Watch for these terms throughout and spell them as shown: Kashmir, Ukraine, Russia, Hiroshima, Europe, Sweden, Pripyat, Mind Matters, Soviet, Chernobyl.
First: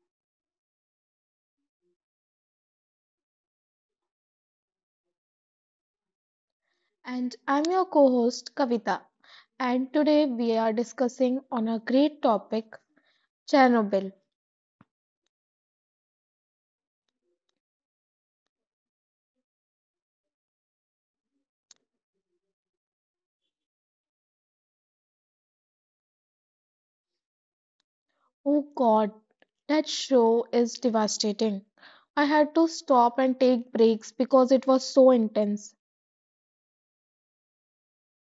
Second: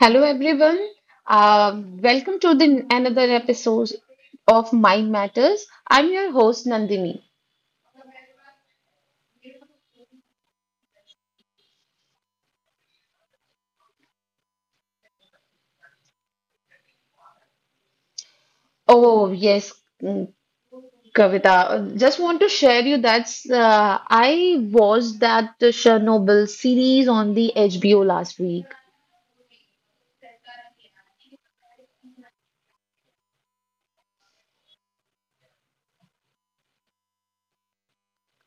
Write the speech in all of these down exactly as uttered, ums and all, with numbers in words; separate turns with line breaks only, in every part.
Hello everyone. Um, welcome to the another episode of Mind Matters. I'm your host Nandini.
And I'm your co-host Kavita. And today we are discussing on a great topic, Chernobyl.
Oh yes, mm, Kavita. Just want to share you that's uh, I watched that Chernobyl series on the H B O last
Oh
week.
God, that show is devastating. I had to stop and take breaks because it was so intense.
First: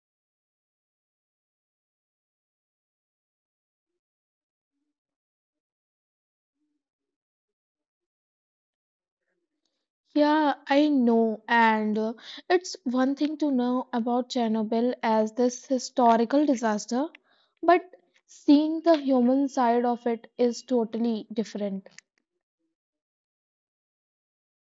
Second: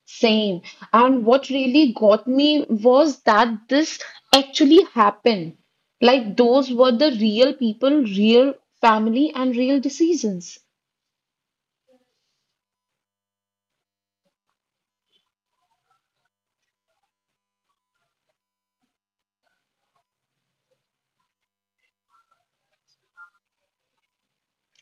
Same. And what really got me was that this actually happened. Like those were the real people, real family, and real
Yeah,
decisions.
I know, and uh, it's one thing to know about Chernobyl as this historical disaster, but seeing the human side of it is totally different.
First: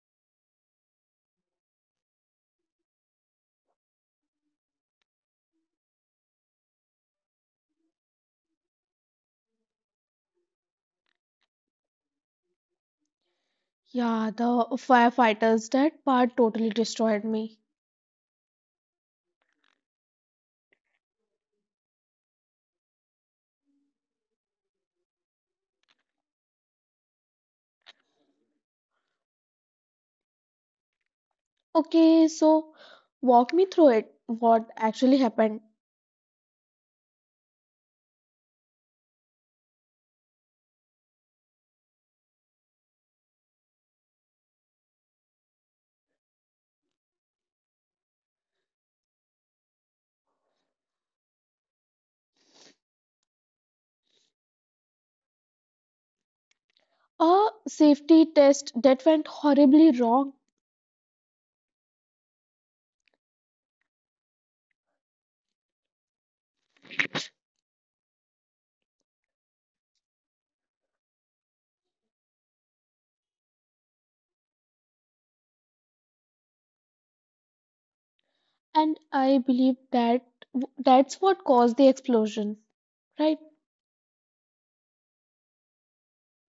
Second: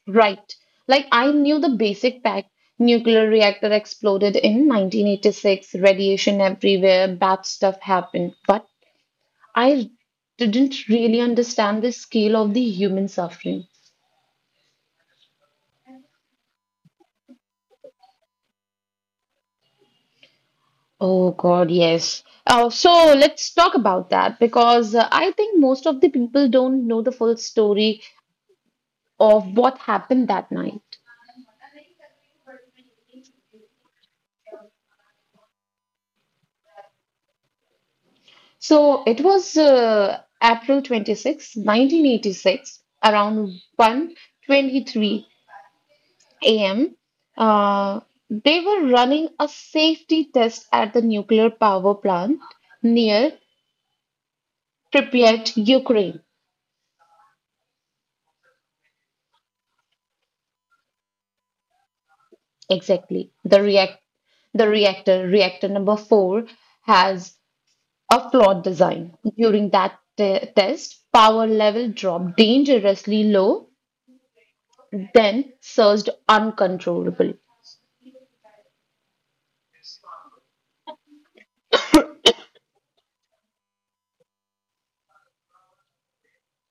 Right. Like I knew the basic fact. Nuclear reactor exploded in nineteen eighty-six, radiation everywhere, bad stuff happened. But I didn't really understand the scale of the human suffering.
Yeah, the firefighters, that part totally destroyed me.
Oh God, yes. Uh, so let's talk about that because uh, I think most of the people don't know the full story of what happened that night.
Okay, so walk me through it. What actually happened?
So it was uh, April twenty-sixth, nineteen eighty-six, around one twenty three. a m, uh, they were running a safety test at the nuclear power plant near Pripyat, Ukraine.
A safety test that went horribly wrong,
Exactly. The react the reactor, reactor number four, has a flawed design. During that te- test, power level dropped dangerously low, then surged uncontrollably.
and I believe that w- that's what caused the explosion, right?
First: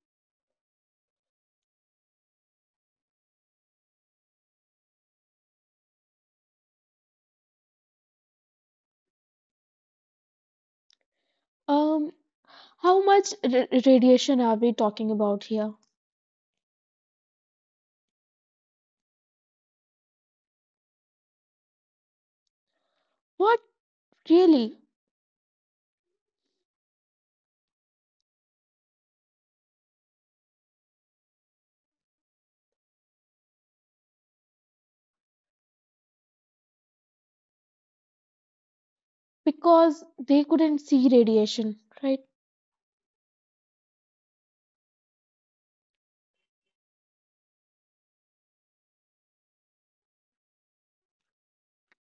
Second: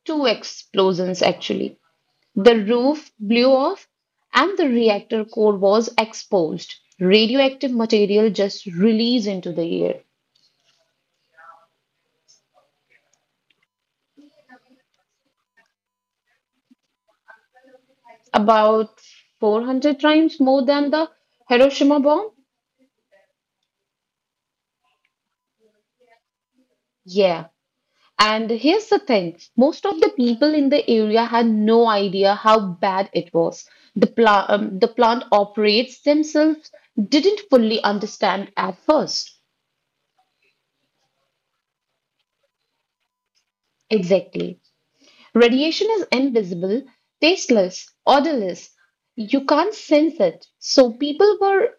Two explosions, actually. The roof blew off, and the reactor core was exposed. Radioactive material just released into the air,
Um, how much ra- radiation are we talking about here?
about four hundred times more than the Hiroshima bomb.
What really?
Yeah. And here's the thing most of the people in the area had no idea how bad it was. The, pla- um, the plant operators themselves didn't fully understand at first.
Because they couldn't see radiation, right?
Exactly. Radiation is invisible, tasteless, odorless. You can't sense it. So people were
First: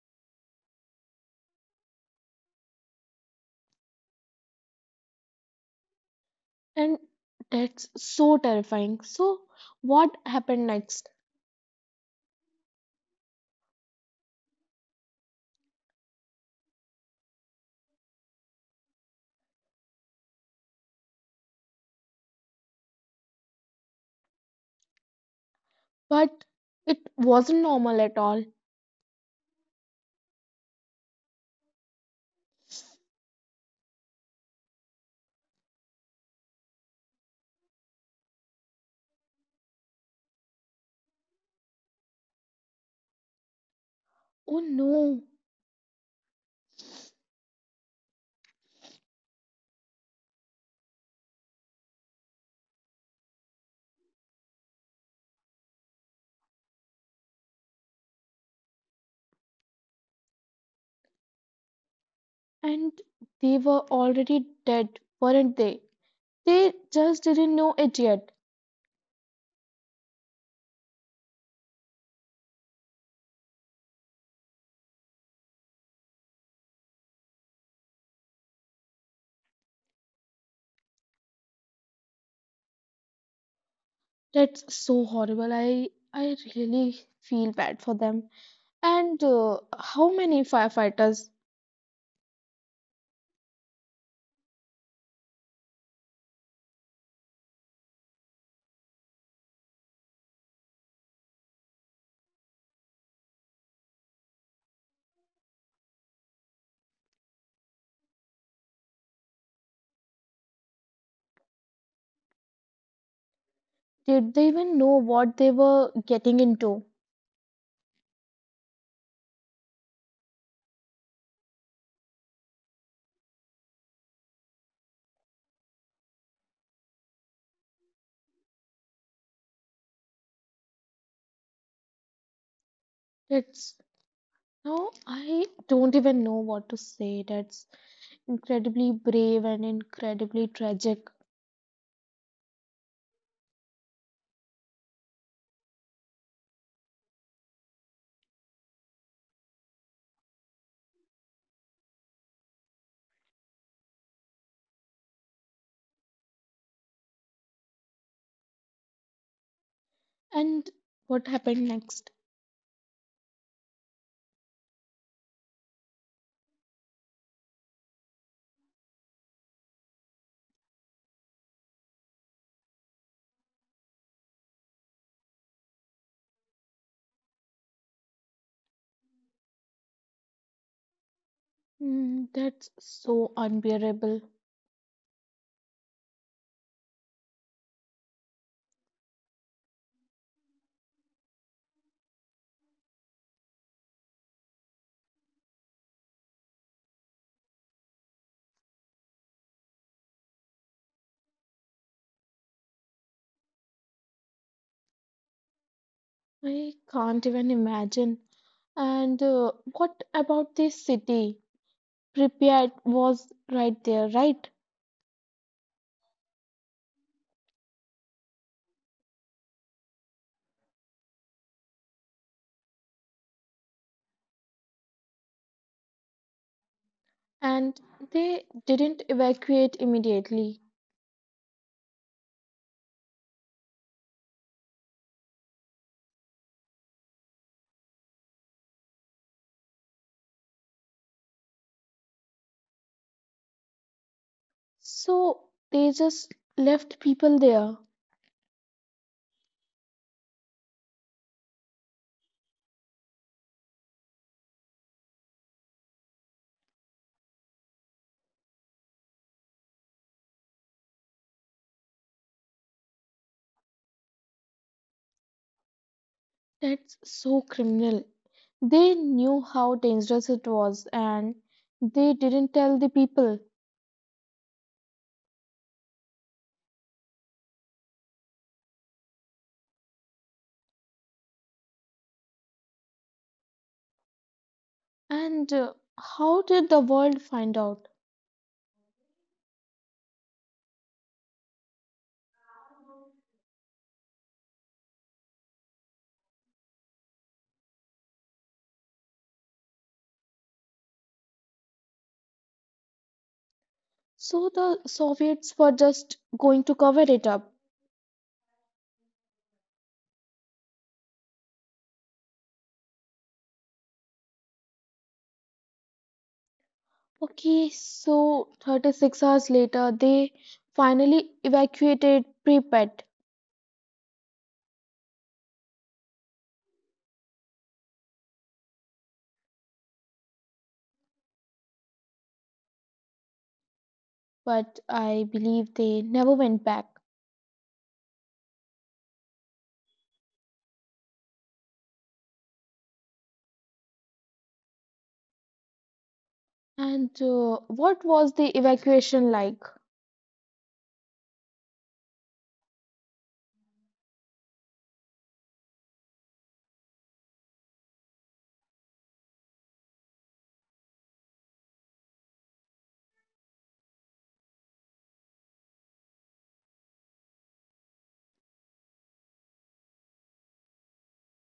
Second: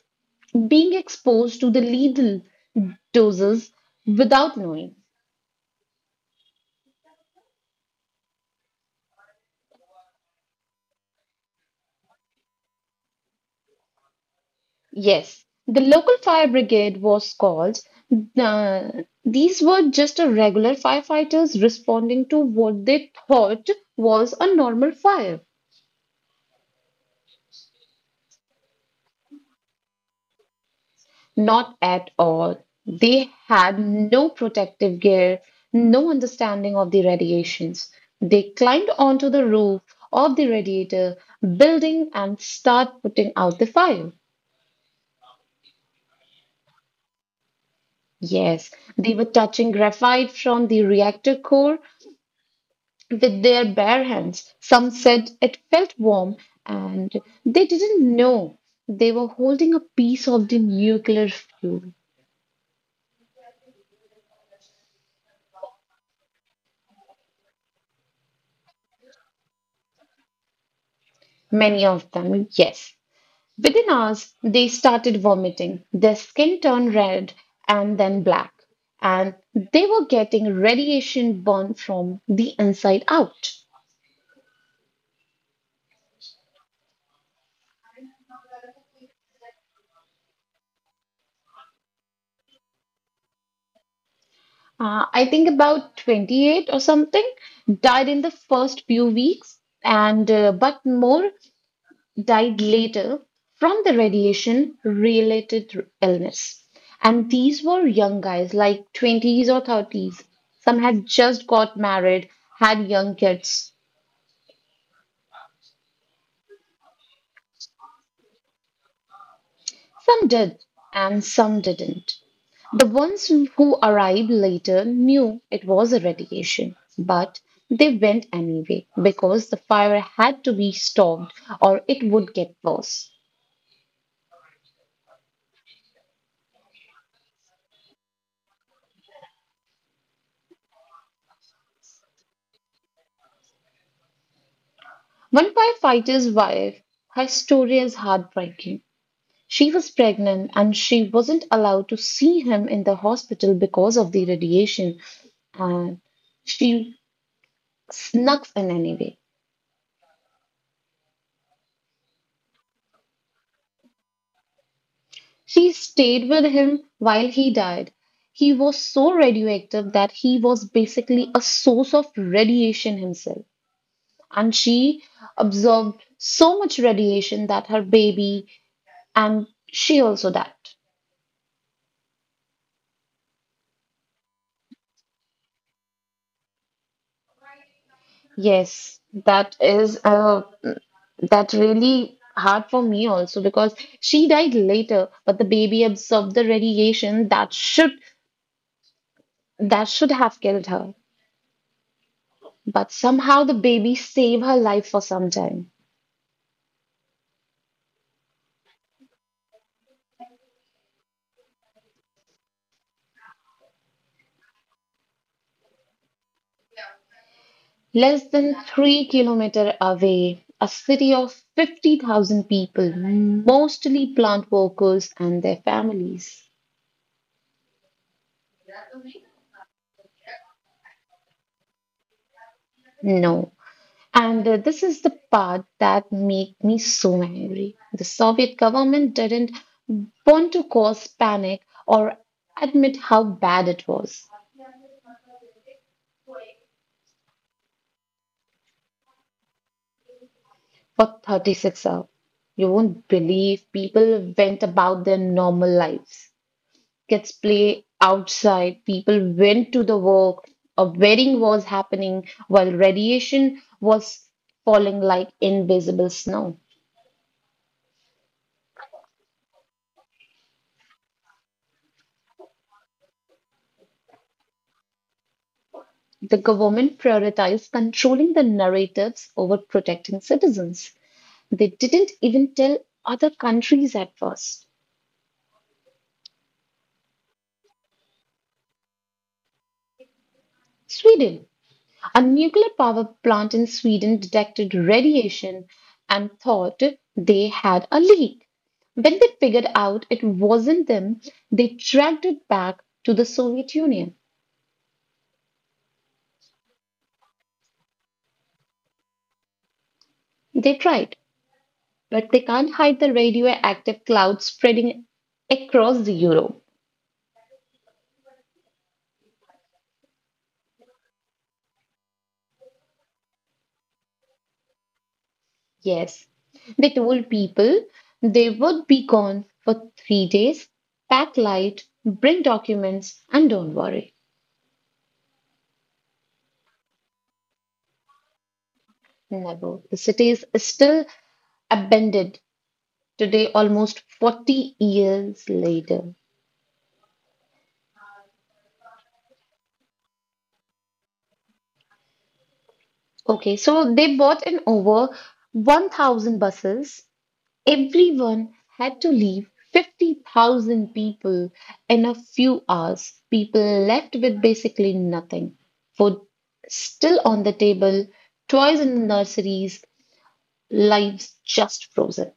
being exposed to the lethal doses without knowing.
And that's so terrifying. So, what happened next?
Yes, the local fire brigade was called. Uh, these were just a regular firefighters responding to what they thought was a normal fire.
But it wasn't normal at all.
Not at all. They had no protective gear, no understanding of the radiations. They climbed onto the roof of the radiator building and start putting out the fire.
Oh no.
Yes, they were touching graphite from the reactor core with their bare hands. Some said it felt warm and they didn't know they were holding a piece of the nuclear fuel.
And they were already dead, weren't they? They just didn't know it yet.
Many of them, yes. Within hours, they started vomiting. Their skin turned red and then black, and they were getting radiation burn from the inside out.
That's so horrible. I I really feel bad for them. And uh, how many firefighters
Uh, I think about twenty-eight or something died in the first few weeks, and uh, but more died later from the radiation related illness. And these were young guys, like twenties or thirties. Some had just got married, had young kids.
did they even know what they were getting into?
Some did, and some didn't. The ones who arrived later knew it was a radiation, but they went anyway because the fire had to be stopped or it would get worse.
That's no, I don't even know what to say. That's incredibly brave and incredibly tragic.
One firefighter's wife, her story is heartbreaking. She was pregnant and she wasn't allowed to see him in the hospital because of the radiation, and she snuck in anyway.
And what happened next?
She stayed with him while he died. He was so radioactive that he was basically a source of radiation himself. And she absorbed so much radiation that her baby and she also died.
Mm, that's so unbearable.
Yes, that is uh, that's really hard for me also because she died later, but the baby absorbed the radiation that should that should have killed her. But somehow the baby saved her life for some time.
I can't even imagine. And uh, what about the city? Pripyat was right there, right?
Less than three kilometer away, a city of fifty thousand people, mostly plant workers and their families.
And they didn't evacuate immediately.
No. And uh, this is the part that make me so angry. The Soviet government didn't want to cause panic or admit how bad it was.
So they just left people there.
For thirty-six hours, you won't believe people went about their normal lives. Kids play outside, people went to the work, a wedding was happening while radiation was falling like invisible snow.
That's so criminal. They knew how dangerous it was and they didn't tell the people.
The government prioritized controlling the narratives over protecting citizens. They didn't even tell other countries at first.
And uh, how did the world find out?
Sweden. A nuclear power plant in Sweden detected radiation and thought they had a leak. When they figured out it wasn't them, they tracked it back to the Soviet Union.
So the Soviets were just going to cover it up.
They tried, but they can't hide the radioactive cloud spreading across the Europe.
Okay, so thirty-six hours later, they finally evacuated Pripyat,
Yes, they told people they would be gone for three days. Pack light, bring documents, and don't worry.
but I believe they never went back.
Never. The city is still abandoned today almost forty years later.
And uh, what was the evacuation like?
Okay, so they bought in over one thousand buses. Everyone had to leave fifty thousand people in a few hours. People left with basically nothing. Food still on the table, toys in the nurseries, lives just frozen.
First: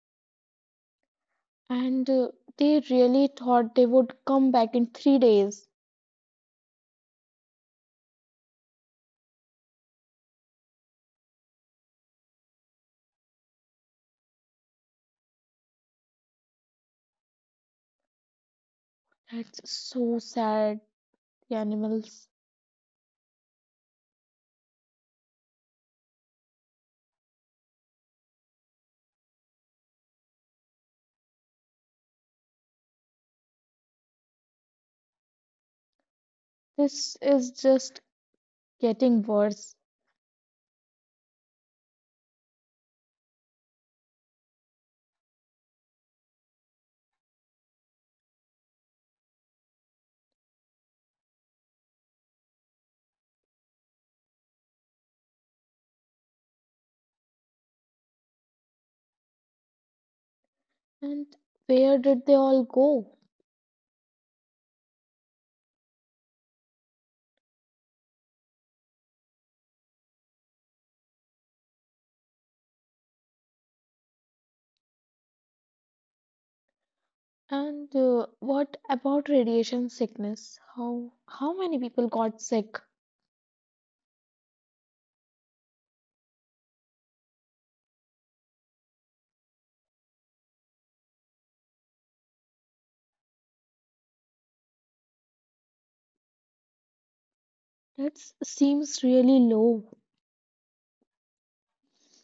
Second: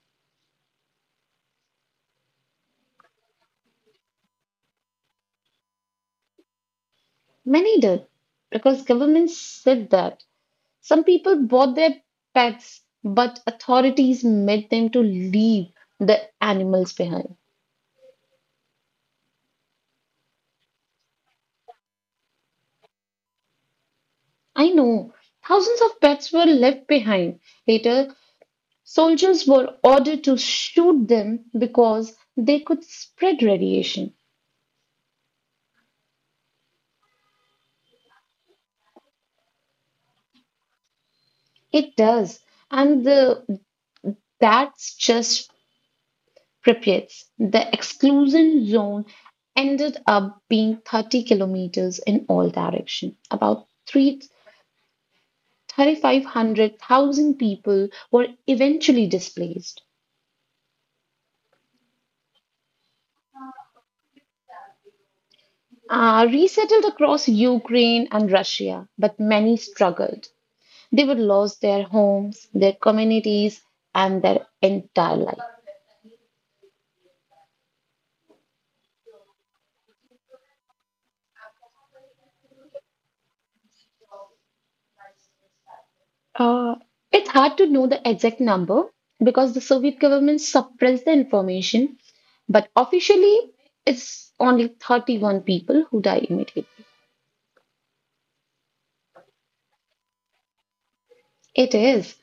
And uh, they really thought they would come back in three days.
Many did because governments said that. Some people bought their pets, but authorities made them to leave the animals behind.
That's so sad, the animals.
I know. Thousands of pets were left behind. Later, soldiers were ordered to shoot them because they could spread radiation.
This is just getting worse.
It does. And the, that's just Pripyat. The exclusion zone ended up being thirty kilometers in all direction, about three. Thirty-five hundred thousand people were eventually displaced,
And where did they all go?
uh, resettled across Ukraine and Russia, but many struggled. They were lost their homes, their communities, and their entire life.
And uh, what about radiation sickness? How how many people got sick?
Uh, it's hard to know the exact number because the Soviet government suppressed the information, but officially, it's only thirty-one people who died immediately.
That seems really low.
It is.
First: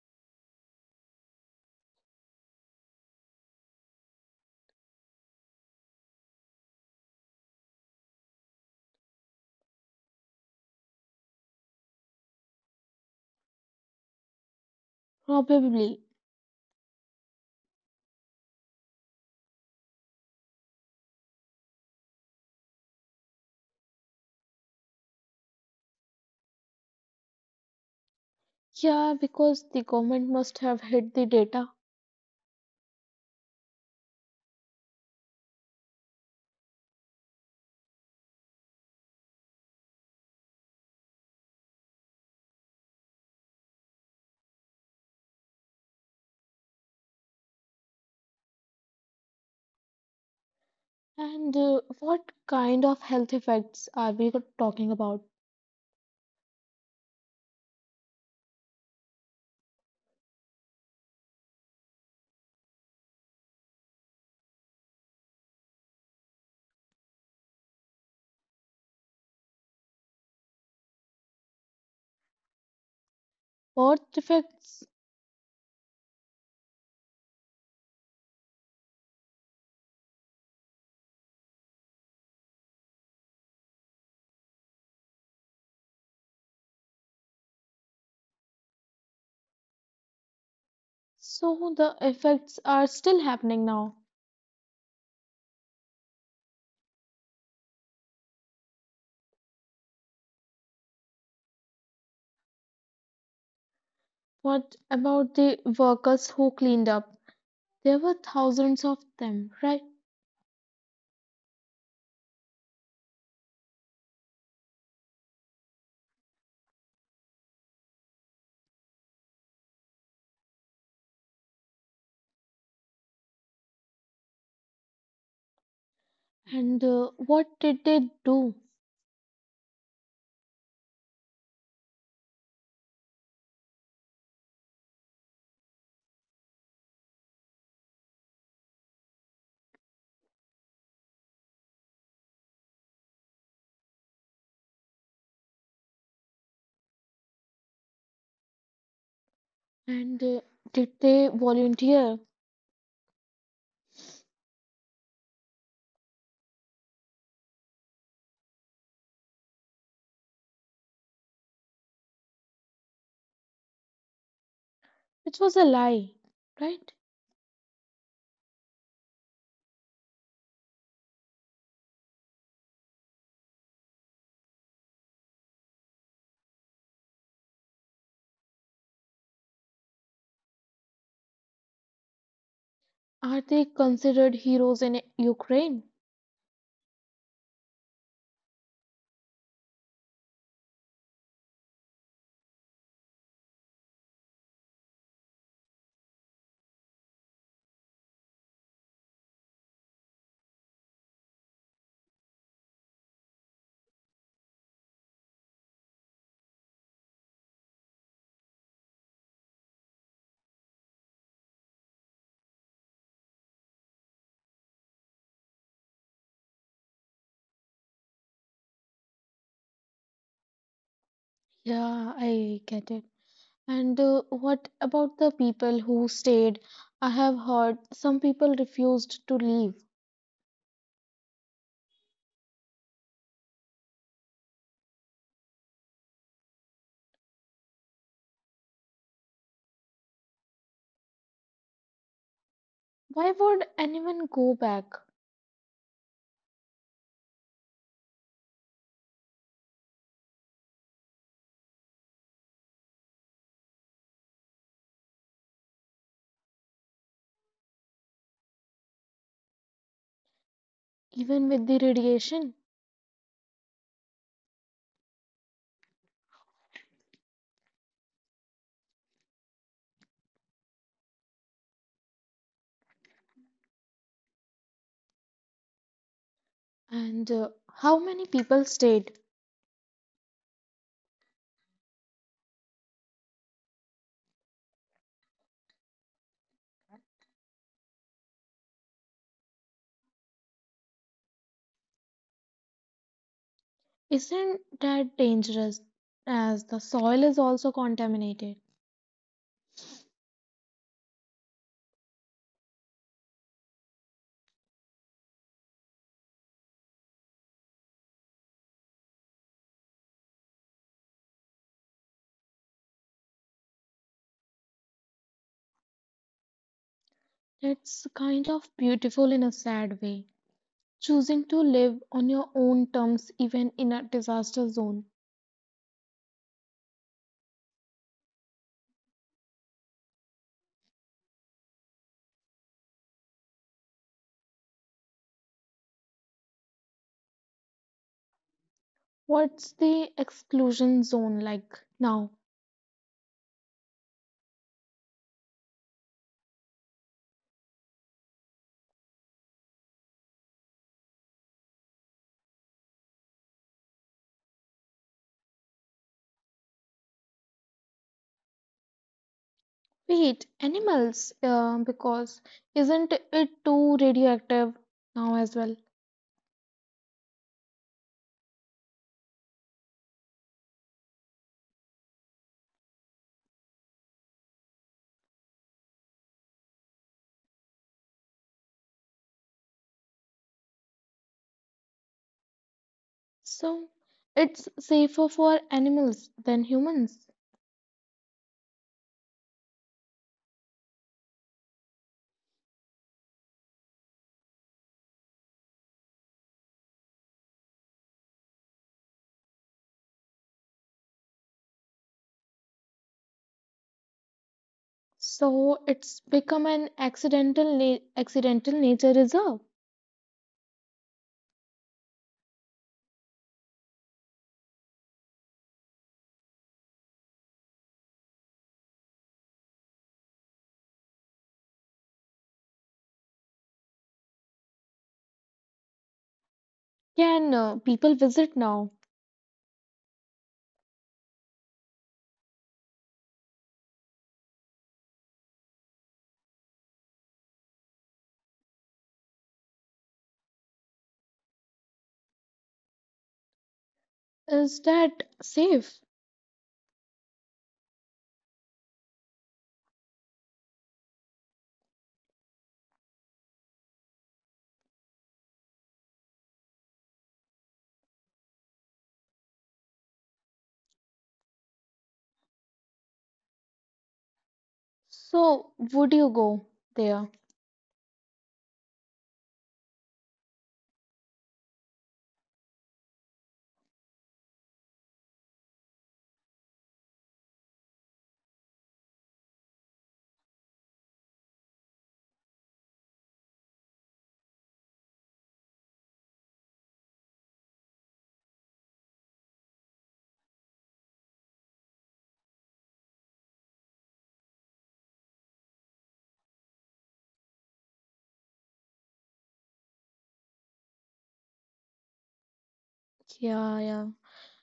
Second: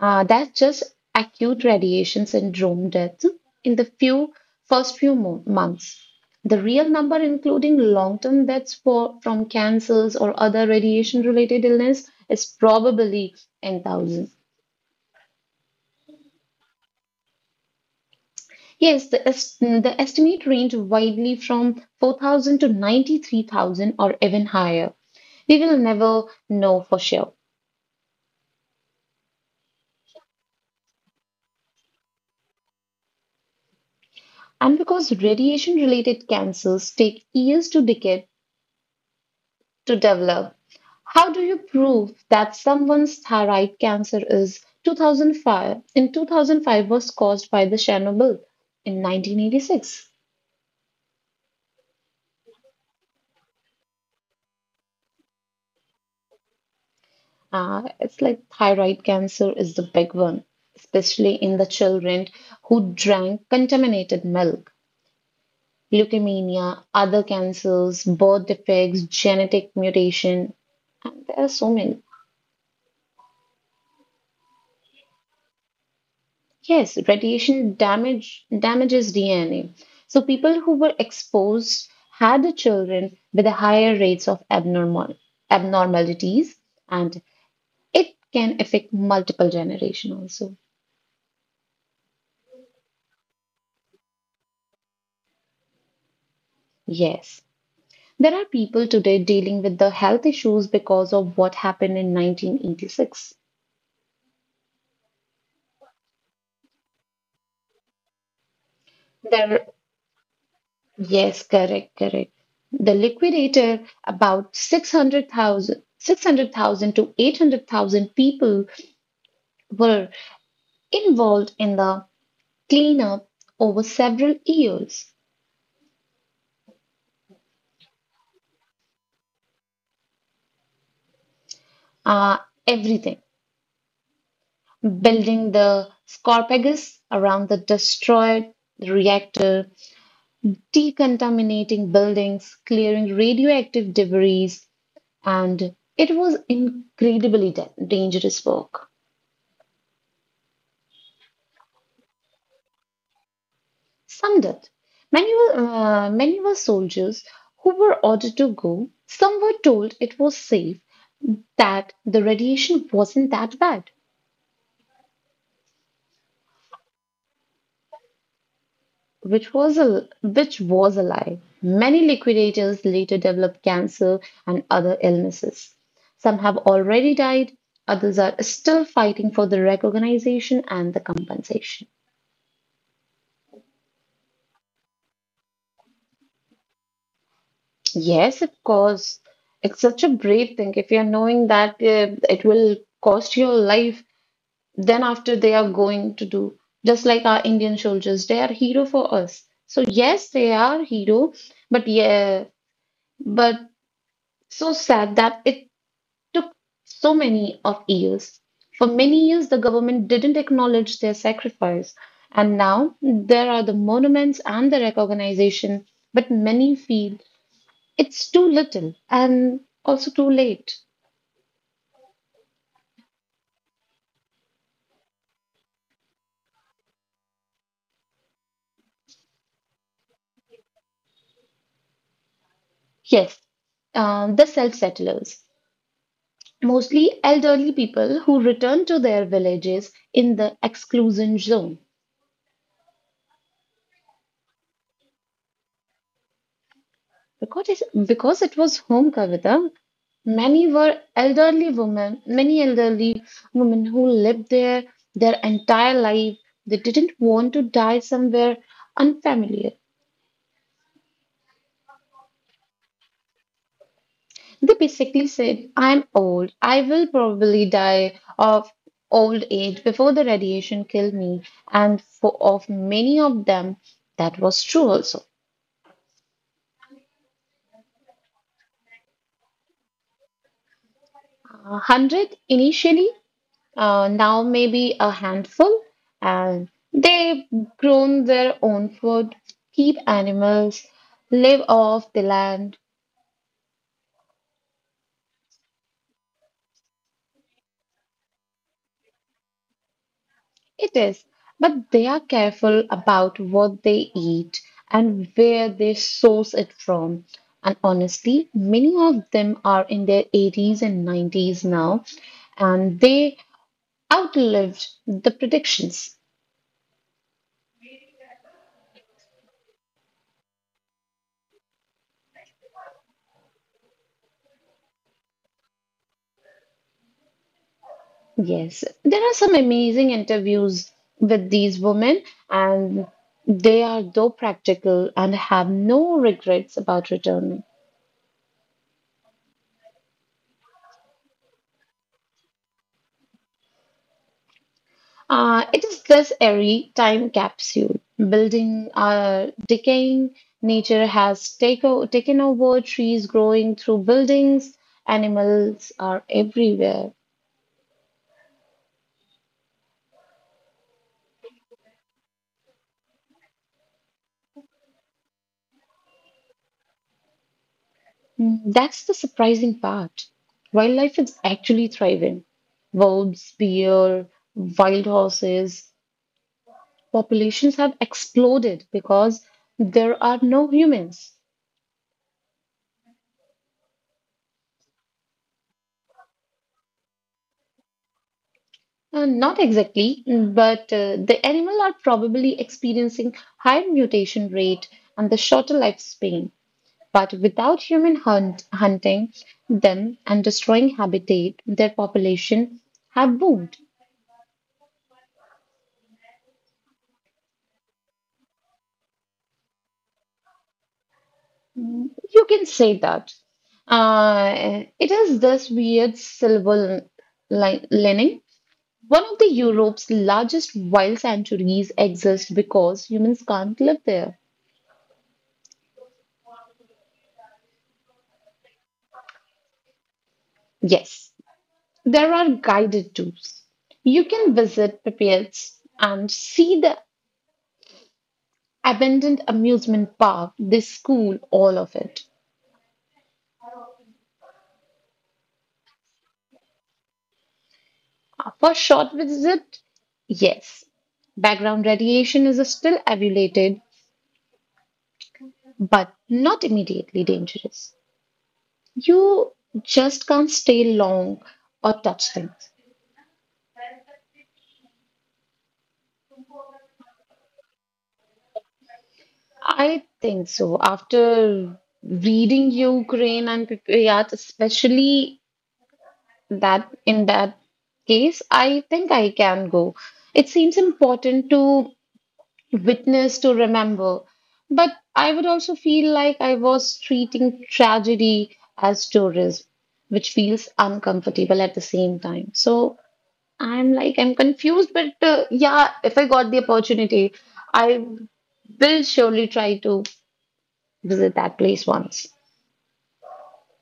Uh, that's just acute radiation syndrome death in the few first few mo- months. The real number, including long-term deaths for, from cancers or other radiation-related illness, is probably ten thousand.
Probably.
Yes, the, est- the estimate range widely from four thousand to ninety-three thousand or even higher. We will never know for sure.
Yeah, because the government must have hid the data.
And because radiation-related cancers take years to decay to develop, how do you prove that someone's thyroid cancer is twenty oh five in twenty oh five was caused by the Chernobyl in nineteen eighty-six?
And uh, what kind of health effects are we talking about?
Uh, it's like thyroid cancer is the big one, especially in the children who drank contaminated milk. Leukemia, other cancers, birth defects, genetic mutation, and there are so many.
Birth defects.
Yes, radiation damage damages D N A. So people who were exposed had the children with the higher rates of abnormal abnormalities, and it can affect multiple generation also.
So the effects are still happening now.
Yes. There are people today dealing with the health issues because of what happened in nineteen eighty-six.
What about the workers who cleaned up? There were thousands of them,
There,
right?
yes, correct, correct. The liquidator, about six hundred thousand, six hundred thousand to eight hundred thousand people were involved in the cleanup over several years.
And uh, what did they do?
Uh, everything building the sarcophagus around the destroyed reactor, decontaminating buildings, clearing radioactive debris, and it was incredibly da- dangerous work.
And uh, did they volunteer?
Some death. Many were, uh, many were soldiers who were ordered to go. Some were told it was safe, that the radiation wasn't that bad.
Which was a lie, right?
which was a which was a lie. Many liquidators later developed cancer and other illnesses. Some have already died, others are still fighting for the recognition and the compensation.
Are they considered heroes in Ukraine?
Yes, of course. It's such a brave thing if you're knowing that uh, it will cost your life, then after they are going to do just like our Indian soldiers, they are hero for us. So yes, they are hero, but yeah, but so sad that it took so many of years. For many years, the government didn't acknowledge their sacrifice, and now there are the monuments and the recognition, but many feel it's too little and also too late.
Yeah, I get it. And uh, what about the people who stayed? I have heard some people refused to leave.
Yes, uh, the self settlers, mostly elderly people who returned to their villages in the exclusion zone.
Why would anyone go back,
Because, because it was home, Kavita. Many were elderly women, many elderly women who lived there their entire life. They didn't want to die somewhere unfamiliar.
even with the radiation?
They basically said, I'm old. I will probably die of old age before the radiation killed me. And for of many of them, that was true also.
And uh, how many people stayed?
A hundred initially, uh, now maybe a handful, and they grown their own food, keep animals, live off the land.
Isn't that dangerous, as the soil is also contaminated?
It is, but they are careful about what they eat and where they source it from. And honestly, many of them are in their eighties and nineties now, and they outlived the predictions.
It's kind of beautiful in a sad way. Choosing to live on your own terms even in a disaster zone.
Yes, there are some amazing interviews with these women, and they are though practical and have no regrets about returning.
What's the exclusion zone like now?
Uh, it is this airy time capsule. Building uh, decaying, nature has take o- taken over, trees growing through buildings, animals are everywhere.
Wait, animals, uh, because isn't it too radioactive now as well?
Mm, that's the surprising part. Wildlife is actually thriving. Wolves, bear, wild horses, populations have exploded because there are no humans.
So it's safer for animals than humans.
Uh, not exactly, but uh, the animal are probably experiencing higher mutation rate and the shorter lifespan. But without human hunt, hunting them and destroying habitat, their population have boomed.
So it's become an accidental na- accidental nature reserve.
You can say that. Uh, it is this weird silver li lining. One of the Europe's largest wild sanctuaries exists because humans can't live there.
Can uh, people visit now?
Yes, there are guided tours. You can visit Pipets and see the abandoned amusement park, the school, all of it.
Is that safe?
For a short visit, yes, background radiation is still evaluated, but not immediately dangerous. You just can't stay long or touch things.
So would you go there?
I think so. After reading Ukraine and Pripyat, especially that in that case, I think I can go. It seems important to witness, to remember, but I would also feel like I was treating tragedy as tourism, which feels uncomfortable at the same time. So I'm like, I'm confused, but uh, yeah, if I got the opportunity, I will surely try to visit that place once.
Yeah, yeah.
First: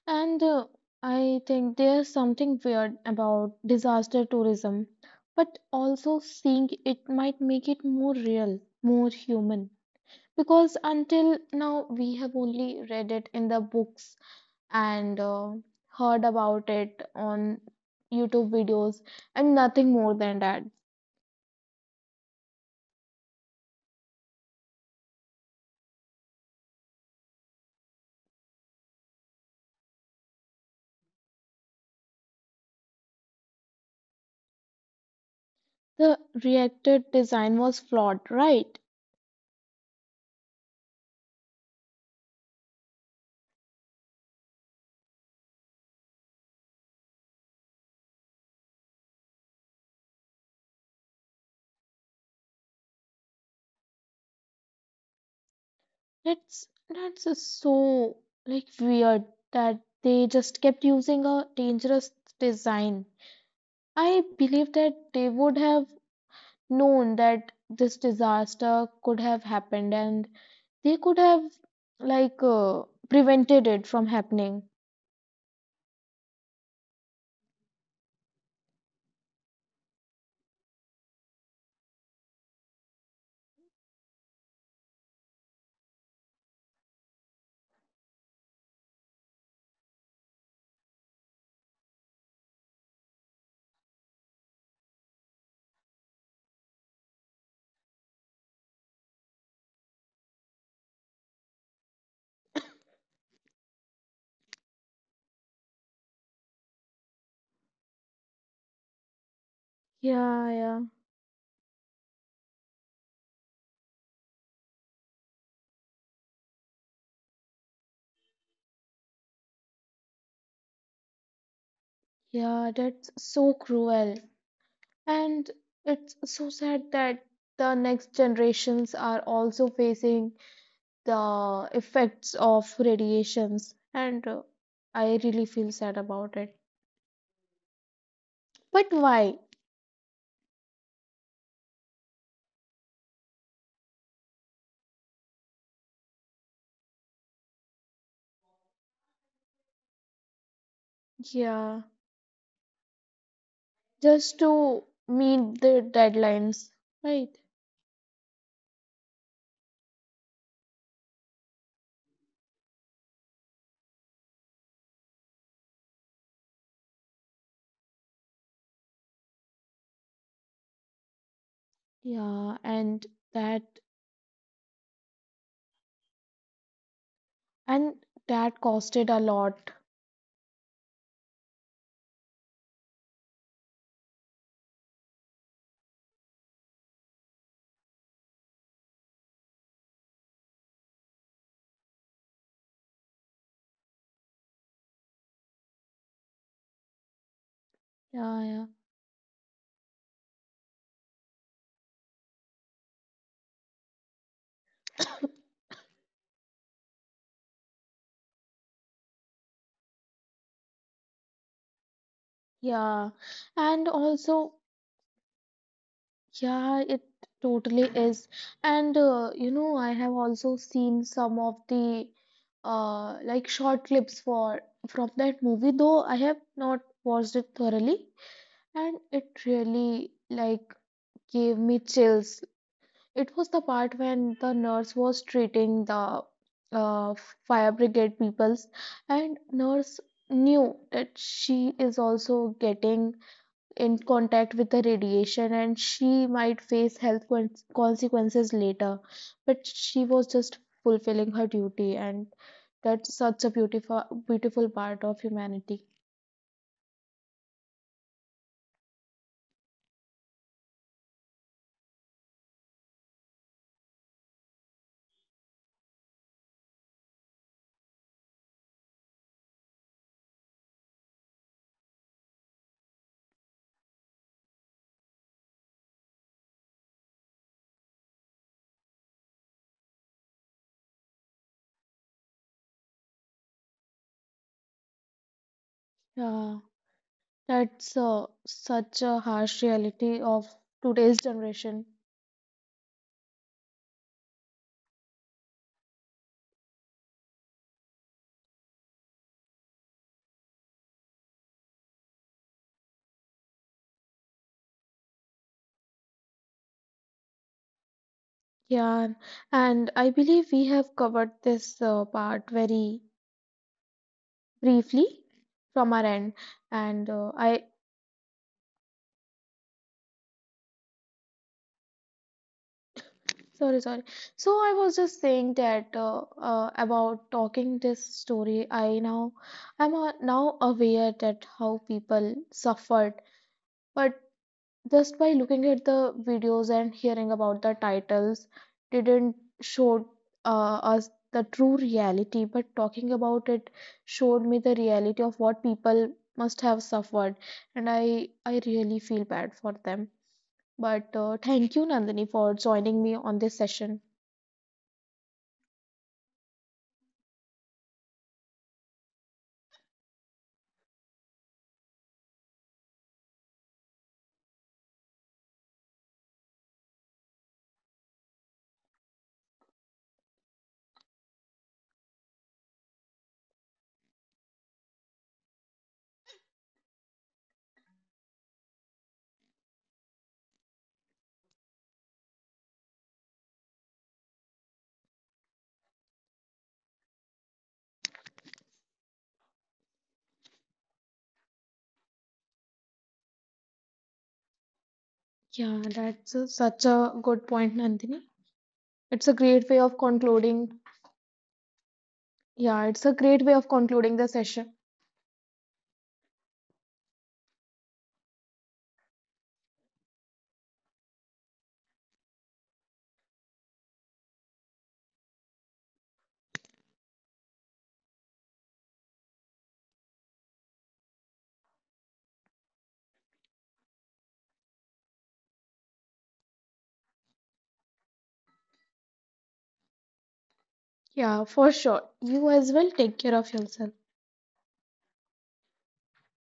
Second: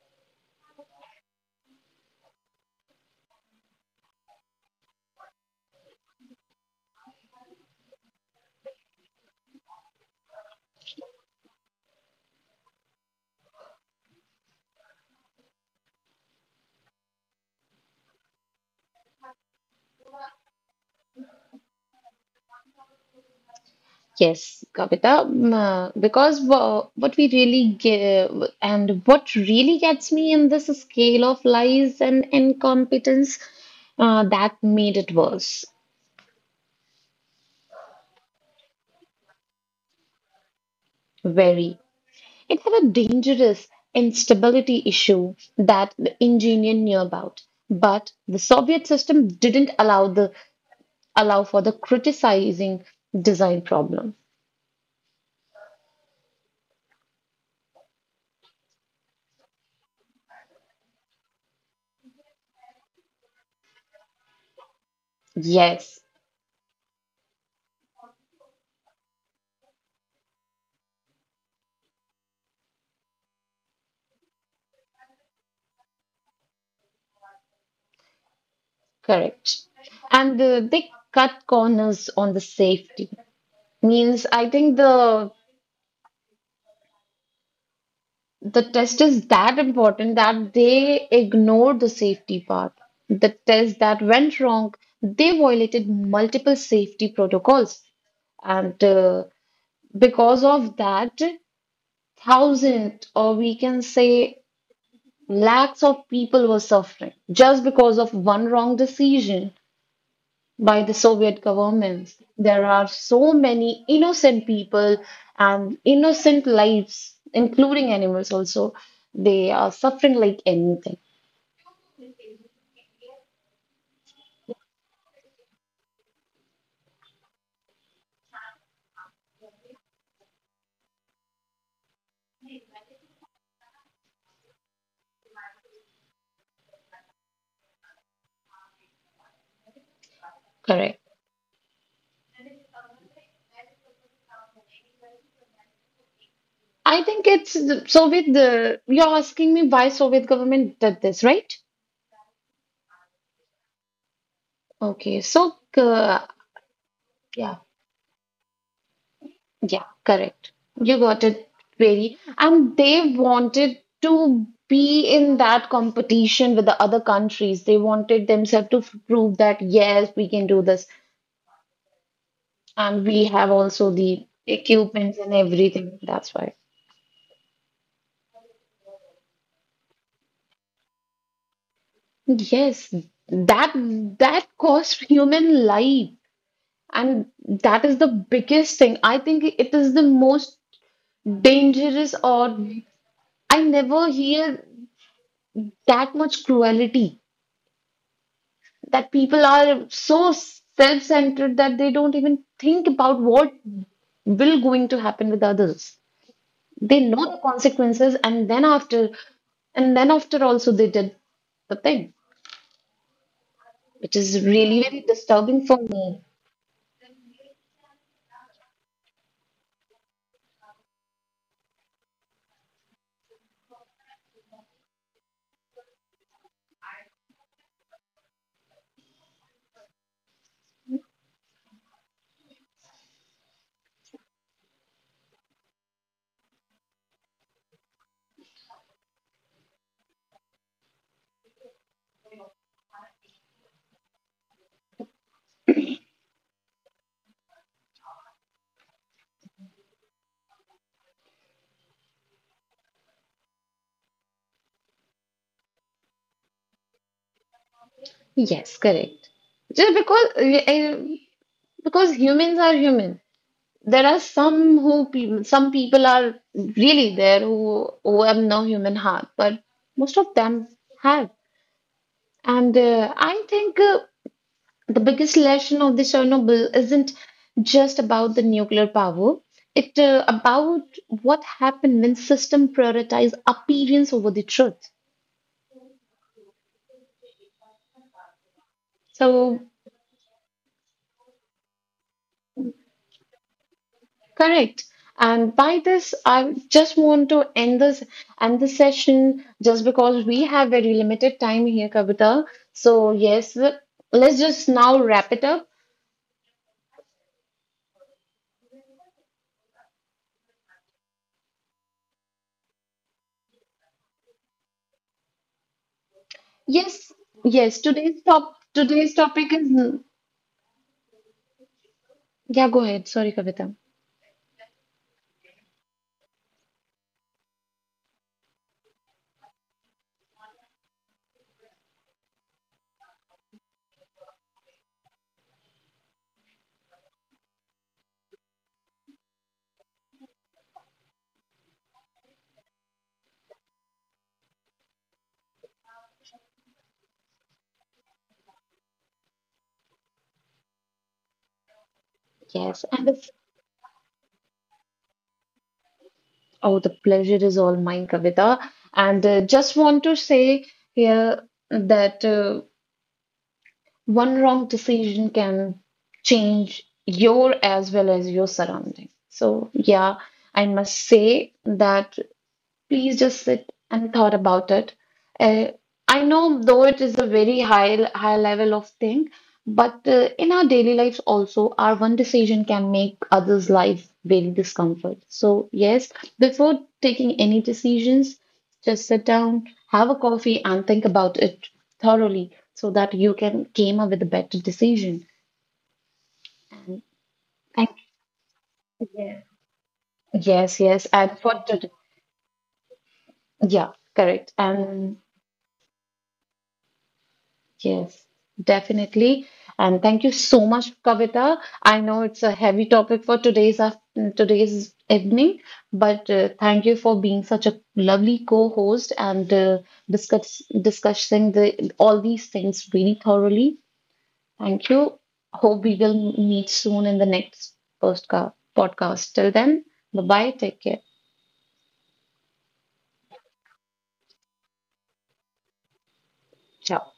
And uh, I think there's something weird about disaster tourism, but also seeing it might make it more real, more human. Because until now, we have only read it in the books and uh, heard about it on YouTube videos and nothing more than that.
Yes, Kavita, um, uh, because uh, what we really give and what really gets me in this scale of lies and incompetence uh, that made it worse.
The reactor design was flawed, right?
Very. It had a dangerous instability issue that the engineer knew about. But the Soviet system didn't allow the allow for the criticizing design problem.
That's that's just so like weird that they just kept using a dangerous design. I believe that they would have
Yes.
known that this disaster could have happened and they could have like uh, prevented it from happening.
Correct. And uh, they cut corners on the safety. Means I think the the test is that important that they ignored the safety part. The test that went wrong, they violated multiple safety protocols. And uh, because of that, thousands, or we can say lakhs of people were suffering just because of one wrong decision
Yeah,
by
yeah.
the Soviet governments. There are so many innocent people and innocent lives, including animals also. They are suffering like anything.
Yeah, that's so cruel. And it's so sad that the next generations are also facing the effects of radiations and uh, I really feel sad about it, but why?
Correct. I think it's the Soviet. The, you're asking me why Soviet government did this, right?
Yeah, just to
Okay. So,
meet the
uh,
deadlines, right?
yeah, yeah, correct. You got it. Very. And they wanted to be in that competition with the other countries. They wanted themselves to prove that, yes, we can do this.
Yeah,
And
and
we have
that,
also the equipments and everything. That's why.
and that costed a lot.
Yes, that that costs human life. And that is the biggest thing. I think it is the most dangerous, or I never hear that much cruelty,
Yeah, yeah.
that people are so self-centered that they don't even think about what will going to happen with others. They know the consequences, and then after and then after also they did the thing,
Yeah,
which
and
is really very
also
disturbing for me.
yeah, it totally is. And uh, you know, I have also seen some of the uh like short clips for from that movie, though I have not watched it thoroughly, and it really like gave me chills. It was the part when the nurse was treating the uh fire brigade peoples, and nurse knew that she is also getting in contact with the radiation and she might face health con- consequences later, but she was just fulfilling her duty, and that's such a beautiful beautiful part of humanity.
Yes, correct. Just because uh, because humans are human. There are some who pe- some people are really there who who have no human heart, but most of them have. And uh, I think uh, the biggest lesson of the Chernobyl isn't just about the nuclear power. It uh, about what happened when system prioritize appearance over the truth.
Yeah, that's uh, such a
So.
harsh reality of today's generation.
Correct. And by this, I just want to end this end the session just because we have very limited time here, Kavita. So yes, let's just now wrap it up.
Yeah, and I believe we have covered this uh, part very briefly from our end, and uh, I
Yes, yes. Today's top today's topic is, yeah. Go ahead.
Sorry,
Sorry,
sorry.
Kavita.
So I was just saying that uh, uh, about talking this story. I now I'm uh, now aware that how people suffered, but just by looking at the videos and hearing about the titles, didn't show uh, us the true reality. But talking about it showed me the reality of what people must have suffered, and I I really feel bad for them. But uh, thank you, Nandini,
Yes,
for
and the,
joining me on this session.
oh, the pleasure is all mine, Kavita. And uh, just want to say here that. Uh, one wrong decision can change your as well as your surrounding. So, yeah, I must say that please just sit and thought about it. Uh, I know though it is a very high high level of thing, but uh, in our daily lives also, our one decision can make others' life very discomfort. So yes, before taking any decisions, just sit down, have a coffee, and think about it thoroughly so that you can came up with a better decision.
Yeah, that's a, such
And
a good point, Nandini. It's a great way of
yes, yes, and
concluding.
for today,
Yeah, it's a
yeah,
great way of
correct.
concluding the
And
session.
yes, definitely. And thank you so much, Kavita. I know it's a heavy topic for today's af- today's evening, but uh, thank you for being such a lovely co-host, and uh, discuss discussing the all these things really thoroughly. Thank you. Hope we will meet soon in the next postca- podcast. Till then, bye bye. Take care.
Yeah, for sure. You as well take care of yourself.
Ciao.